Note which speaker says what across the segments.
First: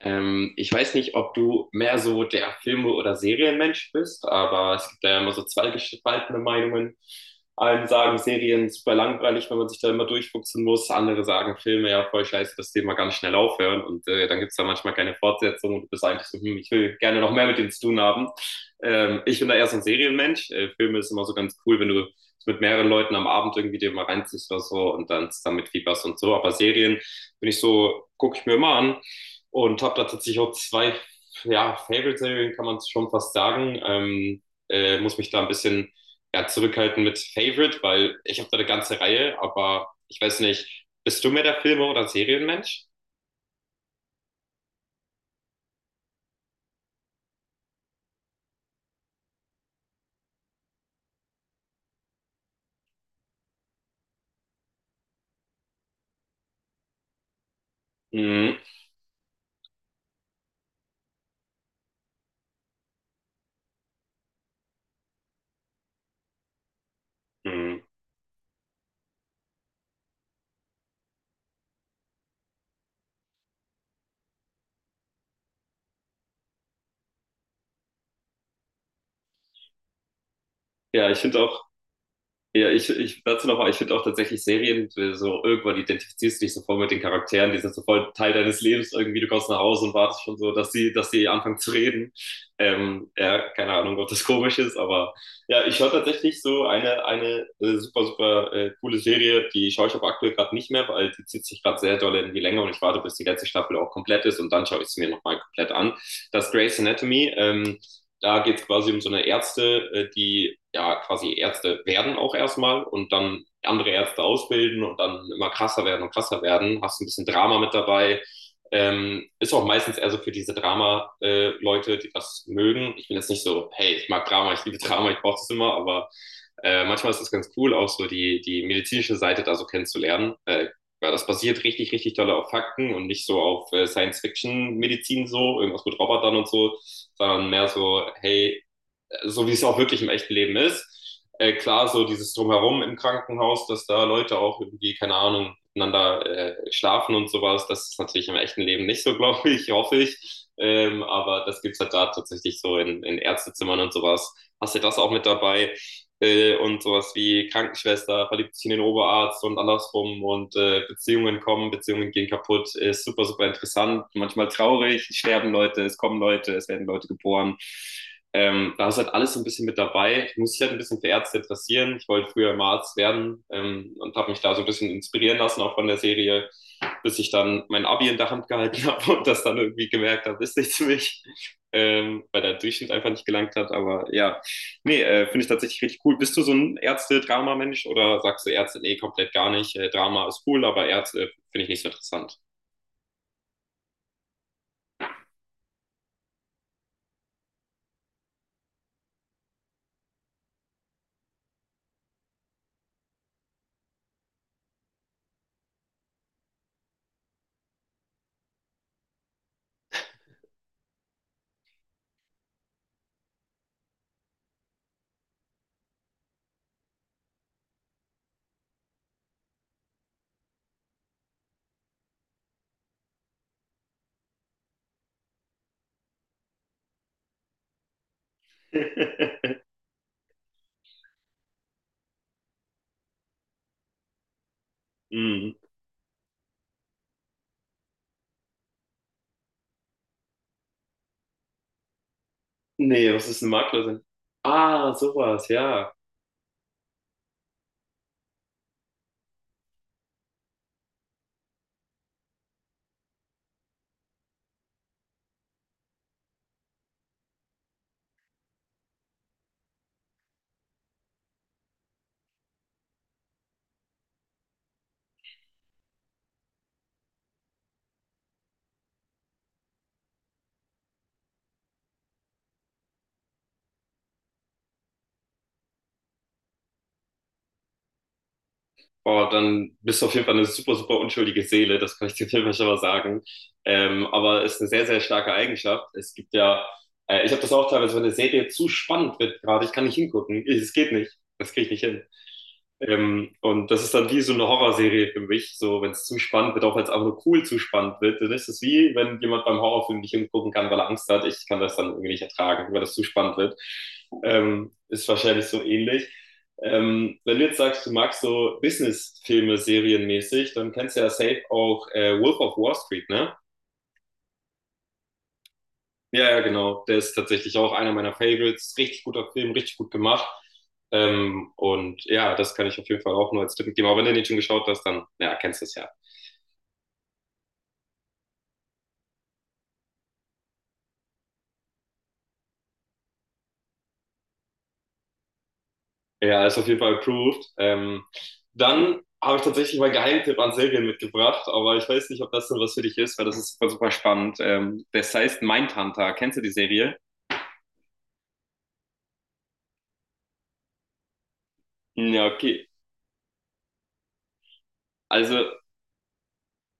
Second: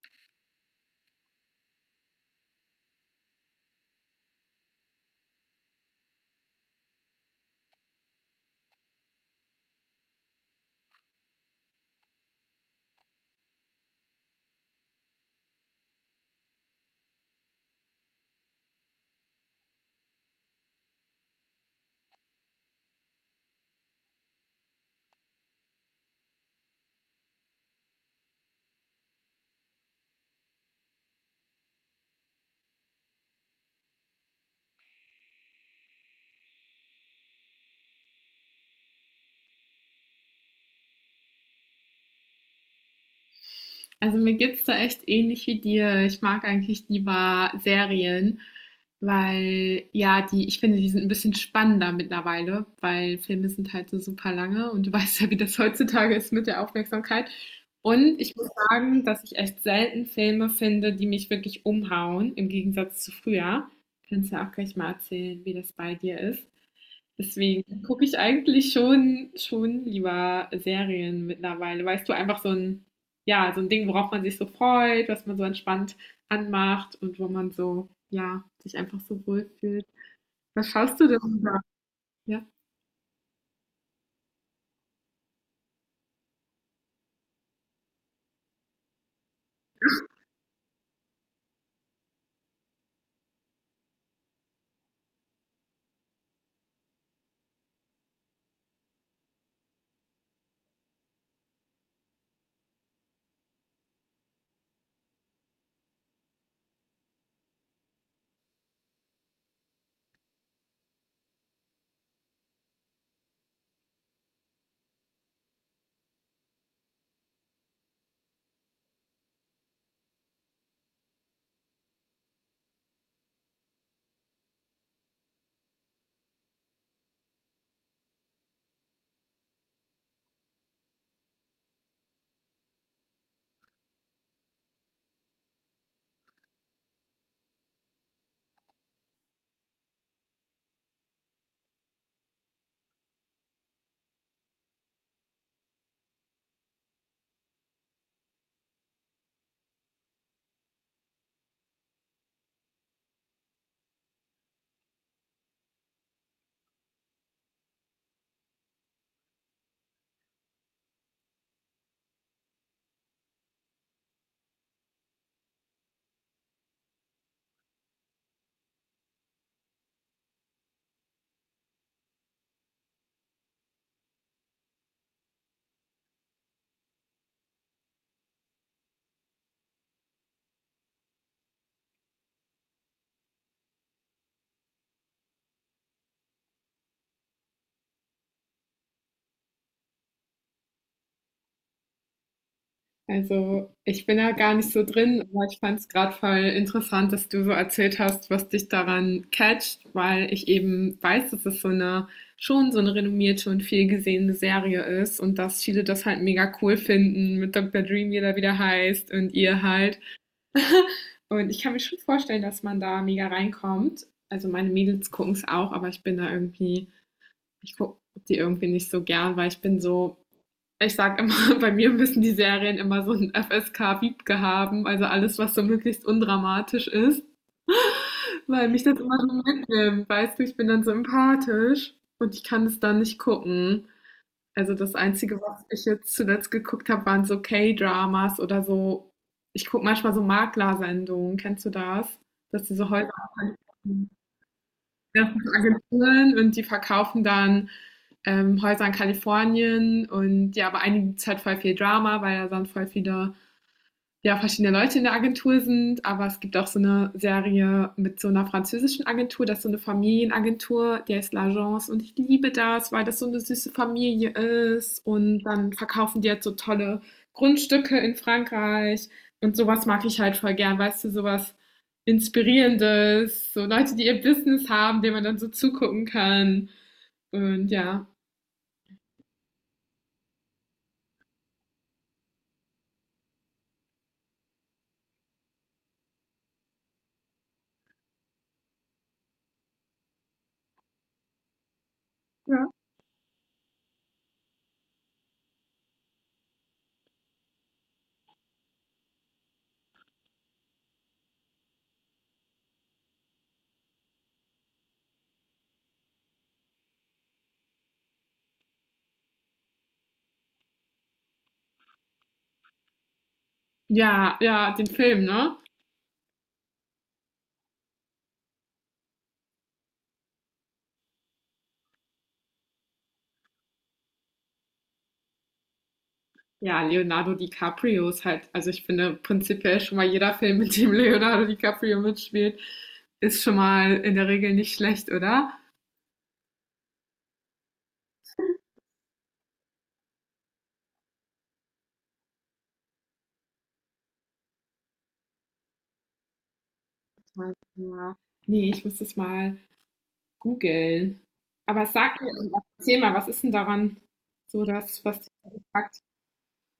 Speaker 1: Ich weiß nicht, ob du mehr so der Filme- oder Serienmensch bist, aber es gibt da ja immer so zwei gespaltene Meinungen. Einen sagen Serien super langweilig, wenn man sich da immer durchfuchsen muss. Andere sagen Filme ja voll scheiße, das Thema ganz schnell aufhören. Und dann gibt es da manchmal keine Fortsetzung und du bist eigentlich so, hm, ich will gerne noch mehr mit denen zu tun haben. Ich bin da eher so ein Serienmensch. Filme ist immer so ganz cool, wenn du es mit mehreren Leuten am Abend irgendwie dir mal reinziehst oder so und dann zusammen mitfieberst und so. Aber Serien bin ich so, gucke ich mir immer an. Und habe da tatsächlich auch zwei ja, Favorite-Serien, kann man schon fast sagen. Muss mich da ein bisschen ja, zurückhalten mit Favorite, weil ich habe da eine ganze Reihe, aber ich weiß nicht, bist du mehr der Filme- oder Serienmensch?
Speaker 2: Also mir geht's da echt ähnlich wie dir. Ich mag eigentlich lieber Serien, weil ja, die, ich finde, die sind ein bisschen spannender mittlerweile, weil Filme sind halt so super lange und du weißt ja, wie das heutzutage ist mit der Aufmerksamkeit. Und ich muss
Speaker 1: Mhm.
Speaker 2: sagen, dass ich echt selten Filme finde, die mich wirklich umhauen, im Gegensatz zu früher. Kannst du ja auch gleich mal erzählen, wie das bei dir ist.
Speaker 1: Mhm.
Speaker 2: Deswegen gucke ich eigentlich schon lieber Serien mittlerweile. Weißt du, einfach so ein, ja, so ein Ding, worauf man sich so freut, was man so entspannt anmacht und wo man so, ja, sich einfach so wohlfühlt. Was schaust du
Speaker 1: Ja, ich finde
Speaker 2: denn da?
Speaker 1: auch.
Speaker 2: Ja.
Speaker 1: Ja, ich dazu nochmal, ich finde auch tatsächlich Serien, so irgendwann identifizierst du dich sofort mit den Charakteren, die sind sofort Teil deines Lebens irgendwie, du kommst nach Hause und wartest schon so, dass sie anfangen zu reden. Ja, keine Ahnung, ob das komisch ist, aber ja, ich schaue tatsächlich so eine super, super coole Serie, die schaue ich aber aktuell gerade nicht mehr, weil die zieht sich gerade sehr doll in die Länge und ich warte, bis die letzte Staffel auch komplett ist und dann schaue ich sie mir nochmal komplett an. Das Grey's Anatomy, da geht es quasi um so eine Ärzte, die ja quasi Ärzte werden auch erstmal und dann andere Ärzte ausbilden und dann immer krasser werden und krasser werden. Hast ein bisschen Drama mit dabei. Ist auch meistens eher so für diese Drama-Leute, die das mögen. Ich bin jetzt nicht so, hey, ich mag Drama, ich liebe Drama, ich brauche das immer, aber manchmal ist es ganz cool, auch so die medizinische Seite da so kennenzulernen. Weil das basiert richtig, richtig doll auf Fakten und nicht so auf Science-Fiction-Medizin so, irgendwas mit Robotern und so, sondern mehr so, hey, so wie es auch wirklich im echten Leben ist. Klar, so dieses Drumherum im Krankenhaus, dass da Leute auch irgendwie, keine Ahnung, miteinander schlafen und sowas, das ist natürlich im echten Leben nicht so, glaube ich, hoffe ich. Aber das gibt's halt da tatsächlich so in Ärztezimmern und sowas. Hast du das auch mit dabei? Und sowas wie Krankenschwester verliebt sich in den Oberarzt und andersrum und Beziehungen kommen, Beziehungen gehen kaputt, ist super, super interessant, manchmal traurig, es sterben Leute, es kommen Leute, es werden Leute geboren. Da ist halt alles so ein bisschen mit dabei. Ich muss mich halt ein bisschen für Ärzte interessieren. Ich wollte früher immer Arzt werden und habe mich da so ein bisschen inspirieren lassen, auch von der Serie, bis ich dann mein Abi in der Hand gehalten habe und das dann irgendwie gemerkt habe, ist nichts für mich, weil der Durchschnitt einfach nicht gelangt hat. Aber ja, nee, finde ich tatsächlich richtig cool. Bist du so ein Ärzte-Drama-Mensch oder sagst du Ärzte, nee, komplett gar nicht? Drama ist cool, aber Ärzte finde ich nicht so interessant.
Speaker 2: Also, ich bin da gar nicht so drin, aber ich fand es gerade voll interessant, dass du so erzählt hast, was dich daran catcht, weil ich eben weiß, dass es so eine, schon so eine renommierte und viel gesehene Serie ist und dass viele das halt mega cool finden mit Dr. Dream, wie er wieder heißt und ihr halt. Und ich kann mir schon vorstellen, dass man da mega reinkommt. Also meine Mädels gucken es auch, aber ich bin da irgendwie, ich gucke die irgendwie nicht so gern, weil ich bin so, ich sage immer, bei mir müssen die Serien immer so 'n FSK-Wiebke haben, also alles, was so möglichst undramatisch ist, weil mich das immer so mitnimmt, weißt du? Ich bin dann so empathisch und ich kann es dann nicht gucken. Also, das Einzige,
Speaker 1: Mm.
Speaker 2: was ich jetzt zuletzt geguckt habe, waren so K-Dramas oder so. Ich gucke manchmal so Maklersendungen. Kennst du das? Dass diese Häuser,
Speaker 1: Nee, was ist ein Maklerin? Ah,
Speaker 2: das sind
Speaker 1: sowas,
Speaker 2: so
Speaker 1: ja.
Speaker 2: Agenturen und die verkaufen dann, Häuser in Kalifornien, und ja, bei einigen gibt's halt voll viel Drama, weil da dann voll viele, ja, verschiedene Leute in der Agentur sind. Aber es gibt auch so eine Serie mit so einer französischen Agentur, das ist so eine Familienagentur, die heißt L'Agence, und ich liebe das, weil das so eine süße Familie ist und dann verkaufen die jetzt so tolle Grundstücke in Frankreich. Und sowas mag ich halt voll gern, weißt du, sowas Inspirierendes, so Leute, die ihr Business haben, denen man dann so zugucken kann, und ja.
Speaker 1: Oh, dann bist du auf jeden Fall eine super, super unschuldige Seele, das kann ich dir auf jeden Fall schon mal sagen. Aber ist eine sehr, sehr starke Eigenschaft. Es gibt ja, ich habe das auch teilweise, wenn eine Serie zu spannend wird gerade, ich kann nicht hingucken. Ich- Es geht nicht. Das kriege ich nicht hin.
Speaker 2: Ja,
Speaker 1: Und das ist dann wie so eine Horrorserie für mich. So, wenn es zu spannend wird, auch wenn es einfach nur cool zu spannend wird, dann ist es wie, wenn jemand beim Horrorfilm nicht hingucken kann, weil er Angst hat. Ich kann das dann irgendwie nicht ertragen, weil das zu spannend wird. Ist wahrscheinlich so ähnlich. Wenn du jetzt sagst, du magst so Business-Filme serienmäßig, dann kennst du ja safe auch Wolf of Wall Street, ne?
Speaker 2: ja, ja, den Film, ne?
Speaker 1: Ja, ja, genau. Der ist tatsächlich auch einer meiner Favorites. Richtig guter Film, richtig gut gemacht. Und ja, das kann ich auf jeden Fall auch nur als Tipp geben. Aber wenn du den schon geschaut hast, dann ja, kennst du es ja.
Speaker 2: Ja, Leonardo DiCaprio ist halt, also ich finde prinzipiell schon mal, jeder Film, mit dem Leonardo DiCaprio mitspielt, ist schon mal in der Regel nicht schlecht, oder?
Speaker 1: Ja, ist auf jeden Fall approved. Dann habe ich tatsächlich meinen Geheimtipp an Serien mitgebracht, aber ich weiß nicht, ob das denn was für dich ist, weil das ist super, super spannend. Das heißt Mindhunter. Kennst du die Serie?
Speaker 2: Warte mal. Nee, ich muss das mal googeln. Aber sag
Speaker 1: Ja,
Speaker 2: mir irgendwas.
Speaker 1: okay.
Speaker 2: Erzähl mal, was ist denn daran so das, was du
Speaker 1: Also
Speaker 2: gesagt hast?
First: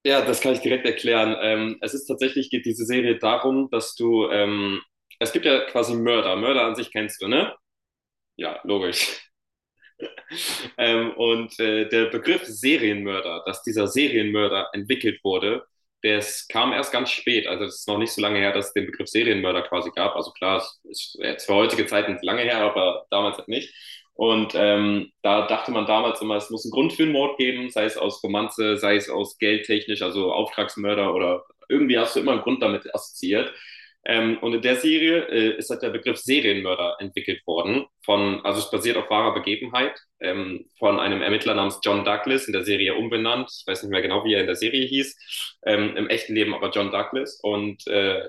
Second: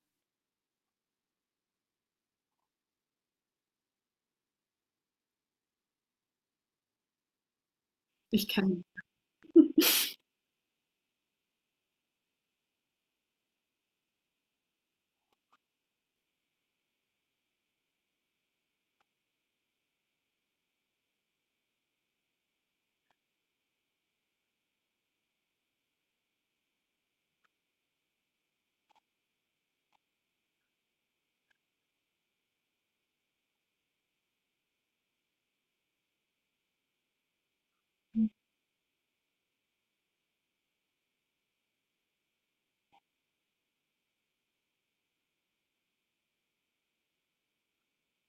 Speaker 1: ja, das kann ich direkt erklären. Es ist tatsächlich, geht diese Serie darum, dass du, es gibt ja quasi Mörder. Mörder an sich kennst du, ne?
Speaker 2: Ich
Speaker 1: Ja,
Speaker 2: kann,
Speaker 1: logisch. Der Begriff Serienmörder, dass dieser Serienmörder entwickelt wurde, das kam erst ganz spät. Also es ist noch nicht so lange her, dass es den Begriff Serienmörder quasi gab. Also klar, es ist jetzt für heutige Zeiten lange her, aber damals halt nicht. Und da dachte man damals immer, es muss einen Grund für einen Mord geben, sei es aus Romanze, sei es aus geldtechnisch, also Auftragsmörder oder irgendwie hast du immer einen Grund damit assoziiert. Und in der Serie ist halt der Begriff Serienmörder entwickelt worden. Von, also es basiert auf wahrer Begebenheit von einem Ermittler namens John Douglas in der Serie umbenannt. Ich weiß nicht mehr genau, wie er in der Serie hieß. Im echten Leben aber John Douglas. Und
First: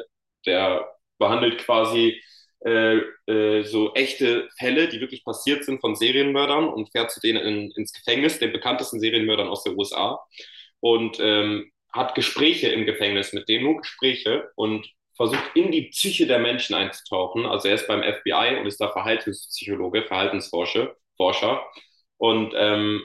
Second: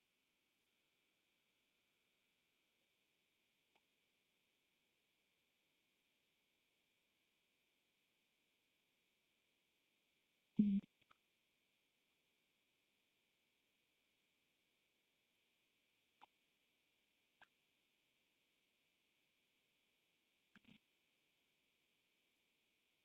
Speaker 1: der behandelt quasi äh, so echte Fälle, die wirklich passiert sind von Serienmördern und fährt zu denen ins Gefängnis, den bekanntesten Serienmördern aus den USA. Und hat Gespräche im Gefängnis mit denen, nur Gespräche und versucht in die Psyche der Menschen einzutauchen. Also er ist beim FBI und ist da Verhaltenspsychologe, Verhaltensforscher. Forscher und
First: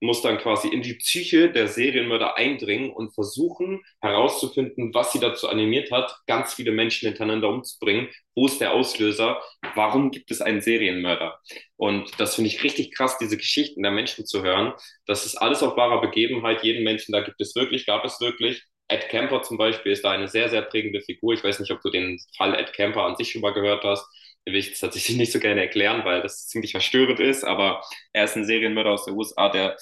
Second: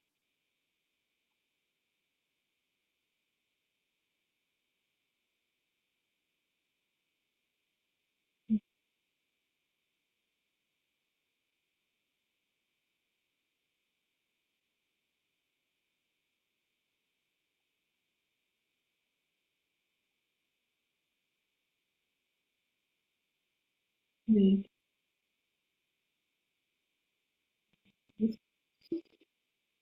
Speaker 1: muss dann quasi in die Psyche der Serienmörder eindringen und versuchen herauszufinden, was sie dazu animiert hat, ganz viele Menschen hintereinander umzubringen. Wo ist der Auslöser? Warum gibt es einen Serienmörder? Und das finde ich richtig krass, diese Geschichten der Menschen zu hören. Das ist alles auf wahrer Begebenheit. Jeden Menschen, da gibt es wirklich, gab es wirklich. Ed Kemper zum Beispiel ist da eine sehr, sehr prägende Figur. Ich weiß nicht, ob du den Fall Ed Kemper an sich schon mal gehört hast. Den will
Speaker 2: nee.
Speaker 1: ich tatsächlich nicht so gerne erklären, weil das ziemlich verstörend ist, aber er ist ein Serienmörder aus der USA, der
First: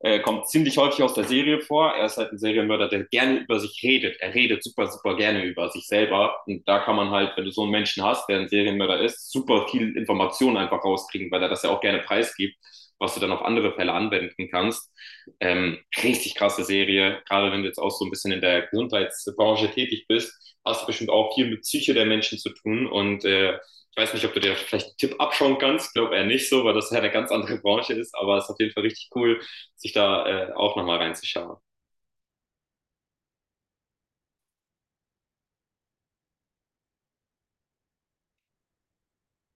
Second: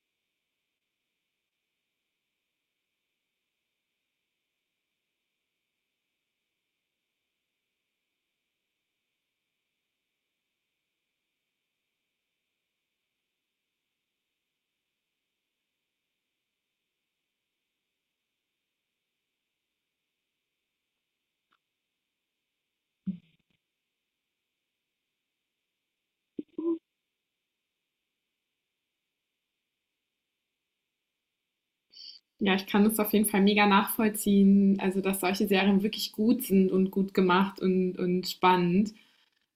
Speaker 1: kommt ziemlich häufig aus der Serie vor. Er ist halt ein Serienmörder, der gerne über sich redet. Er redet super, super gerne über sich selber. Und da kann man halt, wenn du so einen Menschen hast, der ein Serienmörder ist, super viel Informationen einfach rauskriegen, weil er das ja auch gerne preisgibt, was du dann auf andere Fälle anwenden kannst. Richtig krasse Serie, gerade wenn du jetzt auch so ein bisschen in der Gesundheitsbranche tätig bist, hast du bestimmt auch viel mit Psyche der Menschen zu tun und ich weiß nicht, ob du dir vielleicht einen Tipp abschauen kannst, glaube eher nicht so, weil das ja eine ganz andere Branche ist, aber es ist auf jeden Fall richtig cool, sich da auch nochmal reinzuschauen.
Speaker 2: Ja, ich kann das auf jeden Fall mega nachvollziehen, also dass solche Serien wirklich gut sind und gut gemacht und spannend.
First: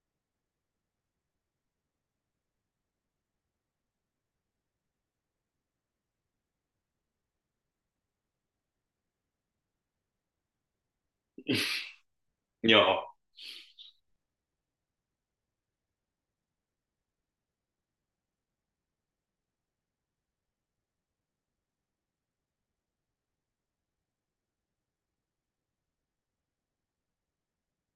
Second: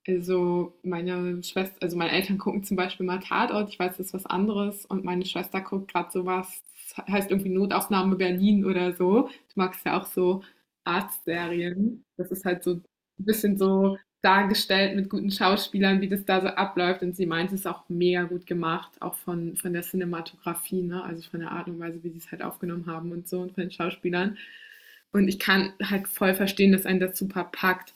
Speaker 2: Also, meine Schwester, also, meine Eltern gucken zum Beispiel mal Tatort, ich weiß, das ist was anderes, und meine Schwester guckt gerade so was, das heißt irgendwie Notaufnahme Berlin oder so. Du magst ja auch so Arztserien. Das ist halt so ein
Speaker 1: Ja,
Speaker 2: bisschen so dargestellt mit guten Schauspielern, wie das da so abläuft, und sie meint, es ist auch mega gut gemacht, auch von der Cinematografie, ne, also von der Art und Weise, wie sie es halt aufgenommen haben und so, und von den Schauspielern. Und ich kann halt voll verstehen, dass einen das super packt.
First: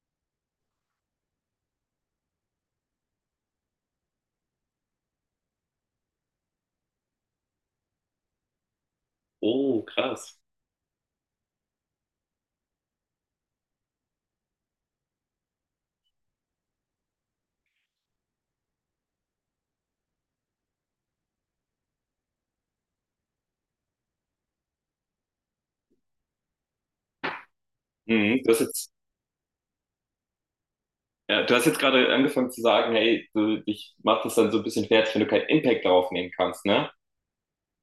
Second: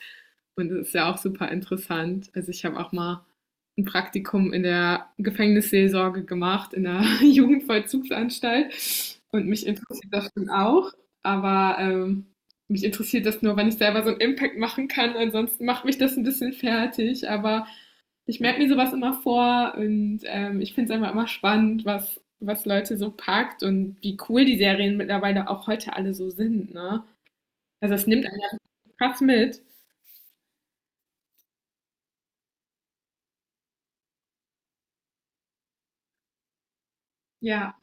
Speaker 2: Und das ist ja auch super interessant. Also ich habe auch mal ein Praktikum in der Gefängnisseelsorge gemacht, in der Jugendvollzugsanstalt. Und mich
Speaker 1: oh,
Speaker 2: interessiert das
Speaker 1: krass.
Speaker 2: schon auch. Aber mich interessiert das nur, wenn ich selber so einen Impact machen kann. Ansonsten macht mich das ein bisschen fertig. Aber ich merke mir sowas immer vor, und ich finde es einfach immer spannend, was, was Leute so packt und wie cool die Serien mittlerweile auch heute alle so sind. Ne? Also es nimmt einen
Speaker 1: Mhm. Du
Speaker 2: ja
Speaker 1: hast jetzt,
Speaker 2: krass mit.
Speaker 1: ja, du hast jetzt gerade angefangen zu sagen, hey, du, dich macht das dann so ein bisschen fertig, wenn du keinen Impact darauf nehmen kannst, ne?
Speaker 2: Ja.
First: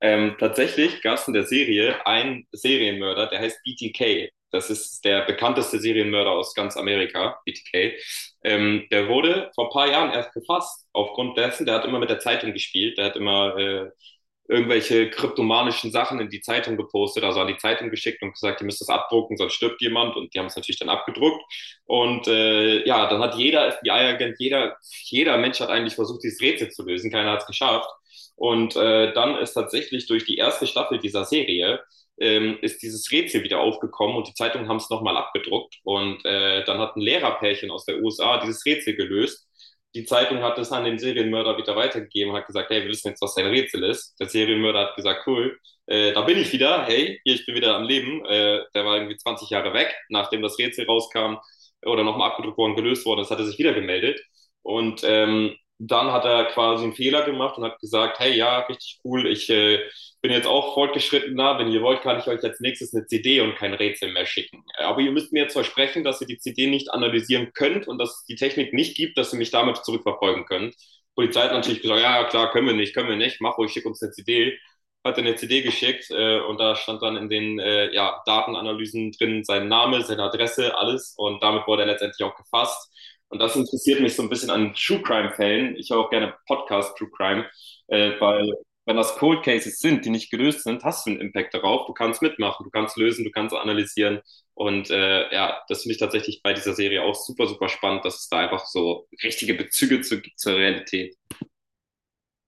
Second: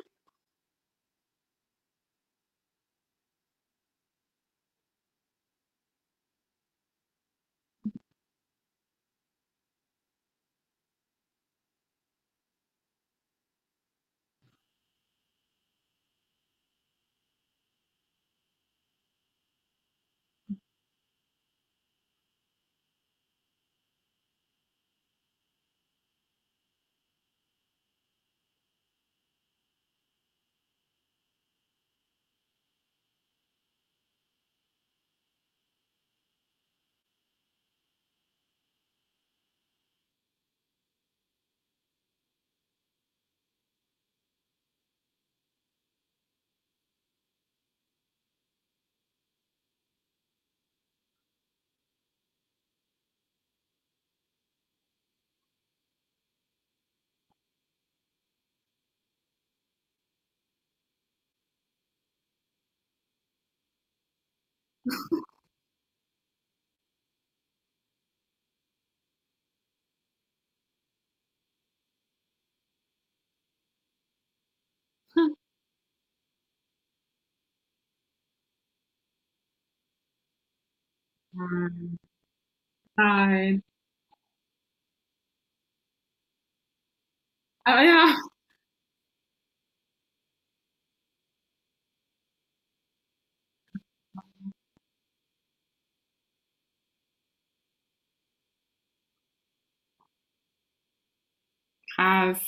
Speaker 1: Tatsächlich gab es in der Serie einen Serienmörder, der heißt BTK. Das ist der bekannteste Serienmörder aus ganz Amerika, BTK. Der wurde vor ein paar Jahren erst gefasst, aufgrund dessen, der hat immer mit der Zeitung gespielt, der hat immer irgendwelche kryptomanischen Sachen in die Zeitung gepostet, also an die Zeitung geschickt und gesagt, ihr müsst das abdrucken, sonst stirbt jemand. Und die haben es natürlich dann abgedruckt. Und ja, dann hat jeder FBI-Agent, jeder, jeder Mensch hat eigentlich versucht, dieses Rätsel zu lösen. Keiner hat es geschafft. Und dann ist tatsächlich durch die erste Staffel dieser Serie ist dieses Rätsel wieder aufgekommen und die Zeitungen haben es nochmal abgedruckt. Und dann hat ein Lehrerpärchen aus der USA dieses Rätsel gelöst. Die Zeitung hat es an den Serienmörder wieder weitergegeben, hat gesagt, hey, wir wissen jetzt, was dein Rätsel ist. Der Serienmörder hat gesagt, cool, da bin ich wieder, hey, hier, ich bin wieder am Leben. Der war irgendwie 20 Jahre weg, nachdem das Rätsel rauskam oder nochmal abgedruckt worden, gelöst worden ist, hat er sich wieder gemeldet. Und dann hat er quasi einen Fehler gemacht und hat gesagt, hey, ja, richtig cool, ich bin jetzt auch fortgeschrittener, wenn ihr wollt, kann ich euch als nächstes eine CD und kein Rätsel mehr schicken. Aber ihr müsst mir jetzt versprechen, dass ihr die CD nicht analysieren könnt und dass es die Technik nicht gibt, dass ihr mich damit zurückverfolgen könnt. Die Polizei hat natürlich gesagt, ja, klar, können wir nicht, mach ruhig, schick uns eine CD. Hat dann eine CD geschickt und da stand dann in den ja, Datenanalysen drin sein Name, seine Adresse, alles und damit wurde er letztendlich auch gefasst und das
Speaker 2: Nein.
Speaker 1: interessiert mich so ein bisschen an True Crime-Fällen. Ich höre auch gerne Podcast True Crime,
Speaker 2: Aber ja,
Speaker 1: weil wenn das Cold Cases sind, die nicht gelöst sind, hast du einen Impact darauf. Du kannst mitmachen, du kannst lösen, du kannst analysieren. Und ja, das finde ich tatsächlich bei dieser Serie auch super, super spannend, dass es da einfach so richtige Bezüge zu, zur Realität
Speaker 2: krass.